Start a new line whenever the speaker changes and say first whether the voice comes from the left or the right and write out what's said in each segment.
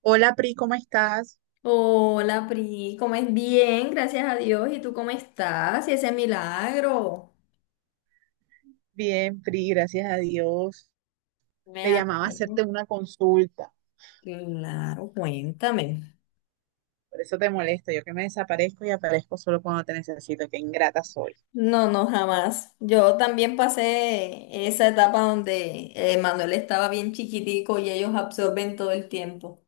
right: Hola, Pri, ¿cómo estás?
left: Hola, Pri, ¿cómo es? Bien, gracias a Dios. ¿Y tú cómo estás? ¿Y ese milagro?
right: Bien, Pri, gracias a Dios.
left: Me
right: Te llamaba a
left: alegro.
right: hacerte una consulta,
left: Claro, cuéntame.
right: por eso te molesto. Yo que me desaparezco y aparezco solo cuando te necesito, qué ingrata soy.
left: No, no, jamás. Yo también pasé esa etapa donde Manuel estaba bien chiquitico y ellos absorben todo el tiempo.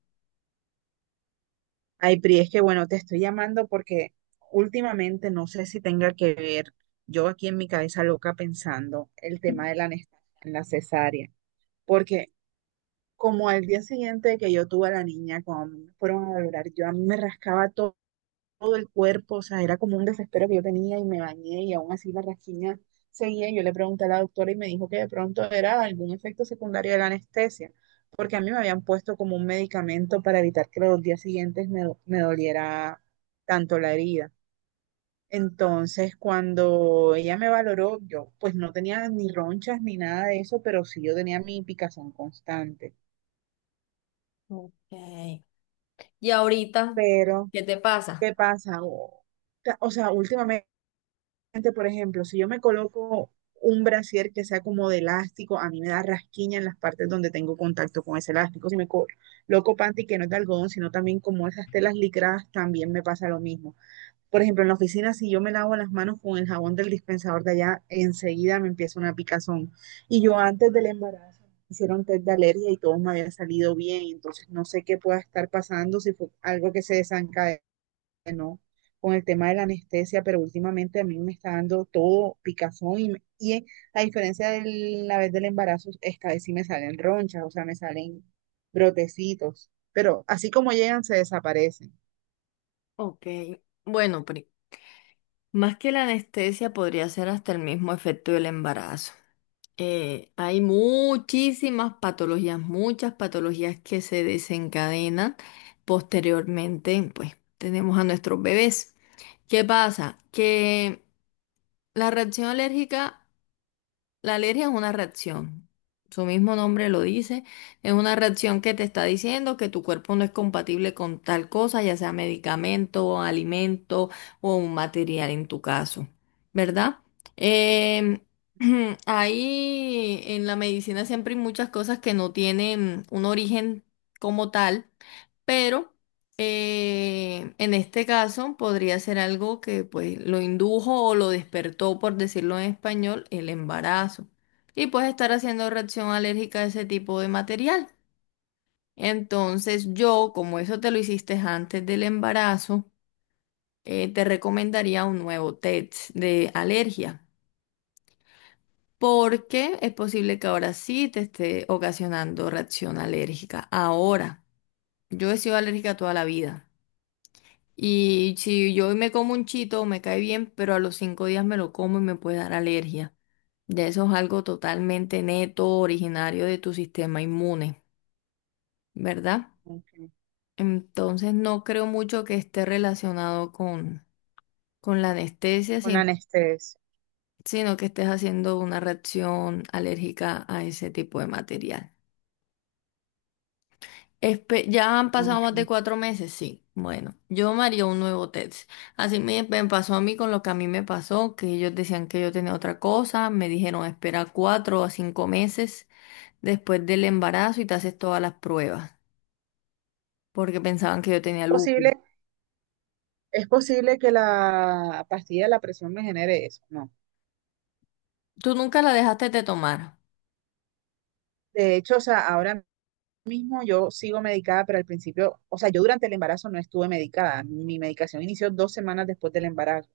right: Ay, Pri, es que bueno, te estoy llamando porque últimamente no sé si tenga que ver, yo aquí en mi cabeza loca pensando el tema de la anestesia en la cesárea, porque como al día siguiente de que yo tuve a la niña, cuando me fueron a valorar, yo a mí me rascaba todo el cuerpo, o sea, era como un desespero que yo tenía y me bañé y aún así la rasquiña seguía. Yo le pregunté a la doctora y me dijo que de pronto era algún efecto secundario de la anestesia, porque a mí me habían puesto como un medicamento para evitar que los días siguientes me doliera tanto la herida. Entonces, cuando ella me valoró, yo pues no tenía ni ronchas ni nada de eso, pero sí yo tenía mi picazón constante.
left: Ok. ¿Y ahorita
right: Pero
left: qué te pasa?
right: ¿qué pasa? O sea, últimamente, por ejemplo, si yo me coloco un brasier que sea como de elástico, a mí me da rasquiña en las partes donde tengo contacto con ese elástico. Si me coloco panty que no es de algodón, sino también como esas telas licradas, también me pasa lo mismo. Por ejemplo, en la oficina, si yo me lavo las manos con el jabón del dispensador de allá, enseguida me empieza una picazón. Y yo antes del embarazo me hicieron test de alergia y todo me había salido bien, entonces no sé qué pueda estar pasando, si fue algo que se desencadenó, ¿no? Con el tema de la anestesia, pero últimamente a mí me está dando todo picazón y, a diferencia de la vez del embarazo, esta vez sí me salen ronchas, o sea, me salen brotecitos, pero así como llegan, se desaparecen.
left: Ok. Bueno, más que la anestesia podría ser hasta el mismo efecto del embarazo. Eh, hay muchísimas patologías, muchas patologías que se desencadenan posteriormente, pues tenemos a nuestros bebés. ¿Qué pasa? Que la reacción alérgica, la alergia es una reacción, su mismo nombre lo dice, es una reacción que te está diciendo que tu cuerpo no es compatible con tal cosa, ya sea medicamento, alimento o un material en tu caso, ¿verdad? Em, ahí en la medicina siempre hay muchas cosas que no tienen un origen como tal, pero en este caso podría ser algo que pues lo indujo o lo despertó, por decirlo en español, el embarazo. Y puedes estar haciendo reacción alérgica a ese tipo de material. Entonces yo, como eso te lo hiciste antes del embarazo, te recomendaría un nuevo test de alergia. Porque es posible que ahora sí te esté ocasionando reacción alérgica. Ahora, yo he sido alérgica toda la vida. Y si yo me como un chito, me cae bien, pero a los cinco días me lo como y me puede dar alergia. Ya eso es algo totalmente neto, originario de tu sistema inmune, ¿verdad?
right: Ok.
left: Entonces no creo mucho que esté relacionado con la anestesia,
right: Con la anestesia.
left: sino que estés haciendo una reacción alérgica a ese tipo de material. Ya han pasado
right: Ok.
left: más de 4 meses, sí. Bueno, yo me haría un nuevo test. Así me pasó a mí con lo que a mí me pasó, que ellos decían que yo tenía otra cosa, me dijeron espera 4 a 5 meses después del embarazo y te haces todas las pruebas, porque pensaban que yo
right: Es
left: tenía lupus.
right: posible, es posible que la pastilla de la presión me genere eso, ¿no?
left: ¿Tú nunca la dejaste de tomar?
right: De hecho, o sea, ahora mismo yo sigo medicada, pero al principio, o sea, yo durante el embarazo no estuve medicada. Mi medicación inició dos semanas después del embarazo.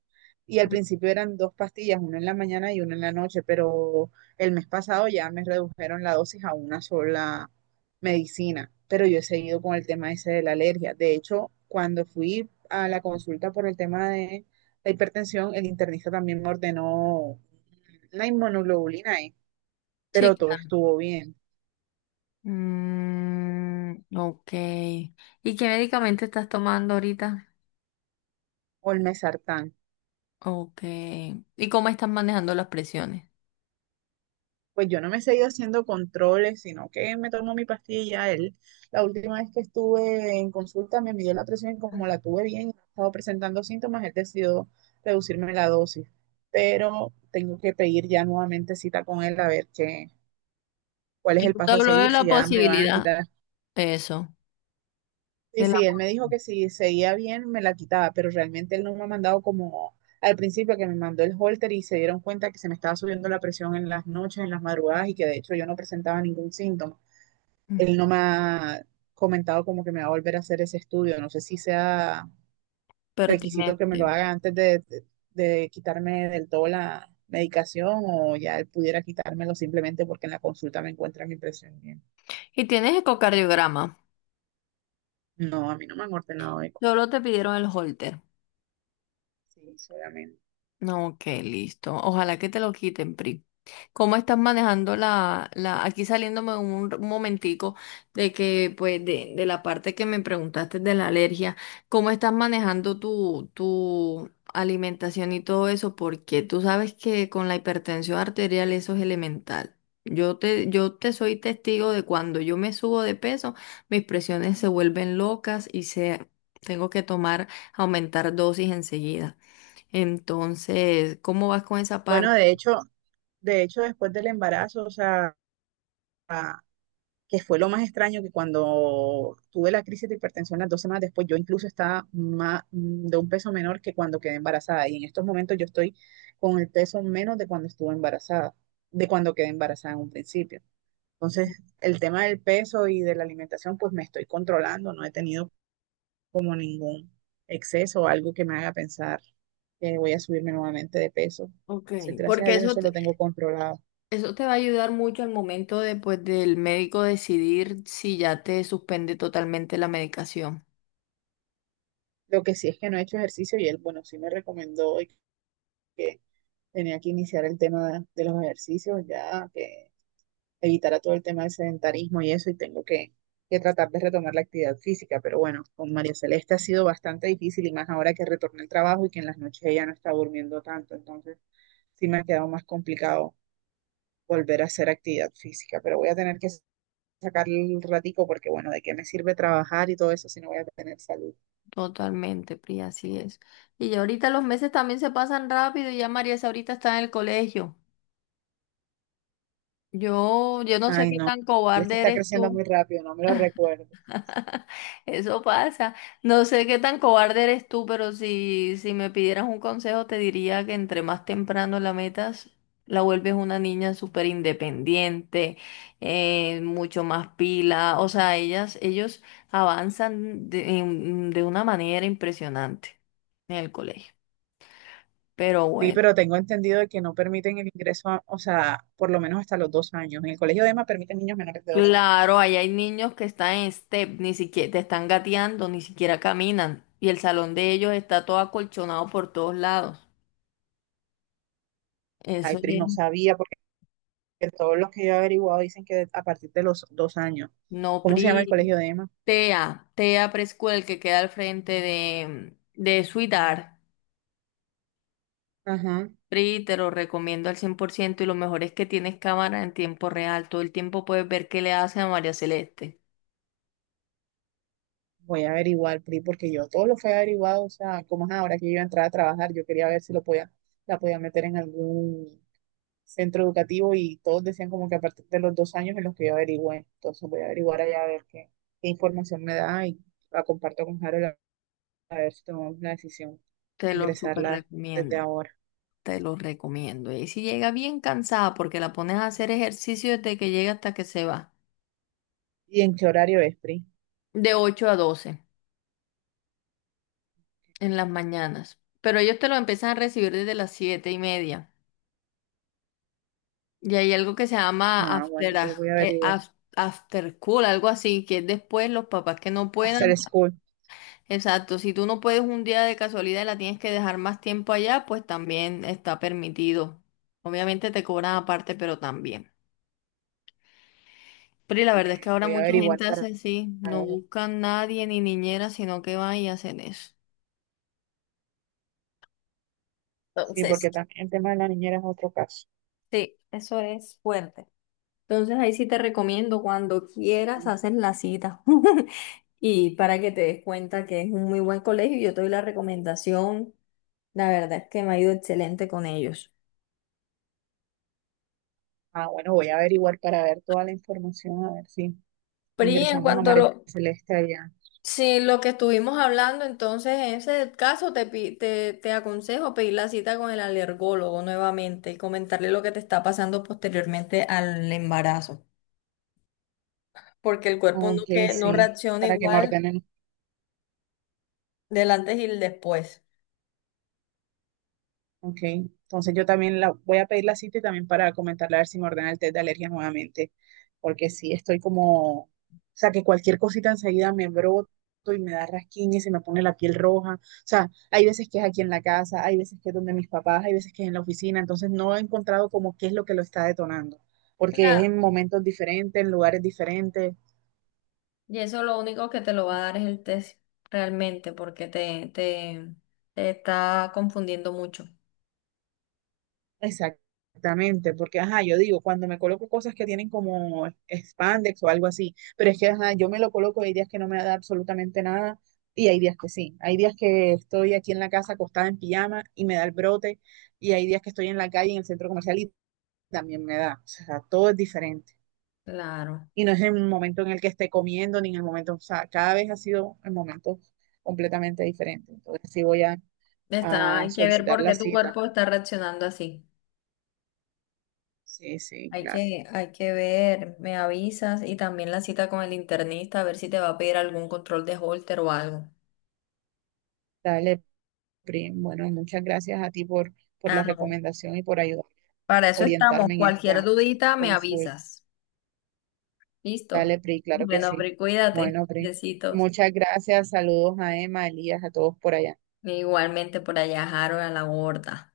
right: Y al principio eran dos pastillas, una en la mañana y una en la noche, pero el mes pasado ya me redujeron la dosis a una sola medicina. Pero yo he seguido con el tema ese de la alergia. De hecho, cuando fui a la consulta por el tema de la hipertensión, el internista también me ordenó la inmunoglobulina E,
left: Sí,
right: pero todo
left: claro.
right: estuvo bien,
left: Mm, ok. ¿Y qué medicamento estás tomando ahorita?
right: o el mesartán.
left: Ok. ¿Y cómo estás manejando las presiones?
right: Pues yo no me he seguido haciendo controles, sino que me tomo mi pastilla. Él, la última vez que estuve en consulta, me midió la presión y como la tuve bien y no estaba presentando síntomas, él decidió reducirme la dosis. Pero tengo que pedir ya nuevamente cita con él a ver qué, cuál es el
left: Yo te
right: paso a
left: hablo de
right: seguir,
left: la
right: si ya me van a
left: posibilidad.
right: quitar.
left: Eso,
right: Y
left: del
right: sí, él me
left: amor.
right: dijo que si seguía bien, me la quitaba, pero realmente él no me ha mandado como al principio que me mandó el holter y se dieron cuenta que se me estaba subiendo la presión en las noches, en las madrugadas y que de hecho yo no presentaba ningún síntoma.
left: Mm.
right: Él no me ha comentado como que me va a volver a hacer ese estudio. No sé si sea requisito que me lo
left: Pertinente.
right: haga antes de quitarme del todo la medicación o ya él pudiera quitármelo simplemente porque en la consulta me encuentran mi presión bien.
left: Y tienes ecocardiograma.
right: No, a mí no me han ordenado eco.
left: Solo te pidieron el holter.
right: Sí, solamente.
left: No, ok, listo. Ojalá que te lo quiten, Pri. ¿Cómo estás manejando aquí saliéndome un momentico de que, pues, de la parte que me preguntaste de la alergia, ¿cómo estás manejando tu alimentación y todo eso? Porque tú sabes que con la hipertensión arterial eso es elemental. Yo te soy testigo de cuando yo me subo de peso, mis presiones se vuelven locas y tengo que tomar, aumentar dosis enseguida. Entonces, ¿cómo vas con esa
right: Bueno,
left: parte?
right: de hecho, después del embarazo, o sea, que fue lo más extraño que cuando tuve la crisis de hipertensión las dos semanas después, yo incluso estaba más, de un peso menor que cuando quedé embarazada. Y en estos momentos yo estoy con el peso menos de cuando estuve embarazada, de cuando quedé embarazada en un principio. Entonces, el tema del peso y de la alimentación, pues me estoy controlando, no he tenido como ningún exceso o algo que me haga pensar que voy a subirme nuevamente de peso.
left: Ok.
right: Entonces, gracias a
left: Porque
right: Dios eso lo tengo controlado.
left: eso te va a ayudar mucho al momento de, pues, del médico decidir si ya te suspende totalmente la medicación.
right: Lo que sí es que no he hecho ejercicio y él, bueno, sí me recomendó hoy que tenía que iniciar el tema de los ejercicios, ya que evitara todo el tema del sedentarismo y eso, y tengo que tratar de retomar la actividad física. Pero bueno, con María Celeste ha sido bastante difícil y más ahora que retorné al trabajo y que en las noches ella no está durmiendo tanto, entonces sí me ha quedado más complicado volver a hacer actividad física, pero voy a tener que sacar el ratico porque bueno, ¿de qué me sirve trabajar y todo eso si no voy a tener salud?
left: Totalmente, Pri, así es. Y ya ahorita los meses también se pasan rápido y ya María Isa ahorita está en el colegio. Yo no sé
right: Ay,
left: qué
right: no,
left: tan
right: Celeste
left: cobarde
right: está
left: eres
right: creciendo
left: tú.
right: muy rápido, no me lo recuerdo.
left: Eso pasa. No sé qué tan cobarde eres tú, pero si me pidieras un consejo, te diría que entre más temprano la metas, la vuelves una niña súper independiente, mucho más pila. O sea, ellos avanzan de una manera impresionante en el colegio. Pero
right: Sí,
left: bueno,
right: pero tengo entendido de que no permiten el ingreso, o sea, por lo menos hasta los dos años. En el colegio de Ema permiten niños menores de dos años.
left: claro, ahí hay niños que están en step, ni siquiera te están gateando, ni siquiera caminan. Y el salón de ellos está todo acolchonado por todos lados.
right: Ay,
left: Eso
right: Pri,
left: es.
right: no sabía, porque todos los que yo he averiguado dicen que a partir de los dos años.
left: No,
right: ¿Cómo
left: Pri,
right: se llama el colegio de Ema?
left: TEA, TEA Preschool, el que queda al frente de Suidar.
right: Ajá.
left: Pri, te lo recomiendo al 100% y lo mejor es que tienes cámara en tiempo real. Todo el tiempo puedes ver qué le hace a María Celeste.
right: Voy a averiguar, Pri, porque yo todo lo fue averiguado, o sea, como es ahora que yo iba a entrar a trabajar, yo quería ver si lo podía, la podía meter en algún centro educativo y todos decían como que a partir de los dos años en los que yo averigüé. Entonces voy a averiguar allá a ver qué, qué información me da y la comparto con Harold a ver si tomamos la decisión
left: Te
right: de
left: lo súper
right: ingresarla desde
left: recomiendo,
right: ahora.
left: te lo recomiendo. Y si llega bien cansada porque la pones a hacer ejercicio desde que llega hasta que se va,
right: ¿Y en qué horario es, Pri?
left: de 8 a 12 en las mañanas. Pero ellos te lo empiezan a recibir desde las siete y media. Y hay algo que se llama
right: Ah, bueno, entonces voy a averiguar.
left: after school, algo así, que es después los papás que no puedan.
right: After school.
left: Exacto, si tú no puedes un día de casualidad y la tienes que dejar más tiempo allá, pues también está permitido. Obviamente te cobran aparte, pero también. Pero y la
right: Ok,
left: verdad es que ahora
right: voy a
left: mucha
right: averiguar
left: gente hace
right: para
left: así, no
right: ver.
left: buscan nadie ni niñera, sino que van y hacen eso.
right: Sí,
left: Entonces,
right: porque también el tema de la niñera es otro caso.
left: sí, eso es fuerte. Entonces ahí sí te recomiendo cuando quieras
right: Ujú.
left: hacer la cita y para que te des cuenta que es un muy buen colegio, yo te doy la recomendación, la verdad es que me ha ido excelente con ellos.
right: Ah, bueno, voy a averiguar para ver toda la información, a ver si
left: Pri, en
right: ingresamos a
left: cuanto a lo,
right: María Celeste allá.
left: si lo que estuvimos hablando, entonces en ese caso te aconsejo pedir la cita con el alergólogo nuevamente y comentarle lo que te está pasando posteriormente al embarazo, porque el cuerpo
right: Ok,
left: no
right: sí,
left: reacciona
right: para que me
left: igual
right: ordenen.
left: del antes y el después.
right: Ok, entonces yo también la, voy a pedir la cita y también para comentarle a ver si me ordena el test de alergia nuevamente, porque sí estoy como, o sea, que cualquier cosita enseguida me broto y me da rasquiña y se me pone la piel roja. O sea, hay veces que es aquí en la casa, hay veces que es donde mis papás, hay veces que es en la oficina, entonces no he encontrado como qué es lo que lo está detonando, porque es
left: Claro.
right: en momentos diferentes, en lugares diferentes.
left: Y eso lo único que te lo va a dar es el test realmente, porque te está confundiendo mucho.
right: Exactamente, porque ajá, yo digo, cuando me coloco cosas que tienen como spandex o algo así, pero es que ajá, yo me lo coloco, hay días que no me da absolutamente nada y hay días que sí. Hay días que estoy aquí en la casa acostada en pijama y me da el brote y hay días que estoy en la calle, en el centro comercial y también me da. O sea, todo es diferente.
left: Claro.
right: Y no es en el momento en el que esté comiendo ni en el momento, o sea, cada vez ha sido el momento completamente diferente. Entonces sí voy
left: Está,
right: a
left: hay que ver
right: solicitar
left: por
right: la
left: qué tu
right: cita.
left: cuerpo está reaccionando así.
right: Sí, sí, claro.
left: Hay que ver, me avisas y también la cita con el internista, a ver si te va a pedir algún control de Holter o algo.
right: Dale, Prim. Bueno, muchas gracias a ti por
left: Ah,
right: la
left: no.
right: recomendación y por ayudar,
left: Para eso estamos.
right: orientarme en
left: Cualquier
right: esta
left: dudita, me
right: consulta.
left: avisas.
right: Dale,
left: Listo.
right: Pri, claro que
left: Bueno,
right: sí.
left: Pri, cuídate.
right: Bueno, Pri,
left: Besitos.
right: muchas gracias. Saludos a Emma, a Elías, a todos por allá.
left: Igualmente por allá, Harold, a la gorda.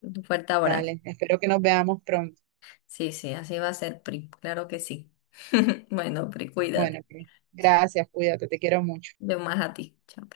left: Un fuerte abrazo.
right: Dale, espero que nos veamos pronto.
left: Sí, sí, así va a ser, Pri. Claro que sí. Bueno, Pri,
right: Bueno,
left: cuídate.
right: Pri,
left: Chao.
right: gracias, cuídate, te quiero mucho.
left: Yo más a ti. Chao.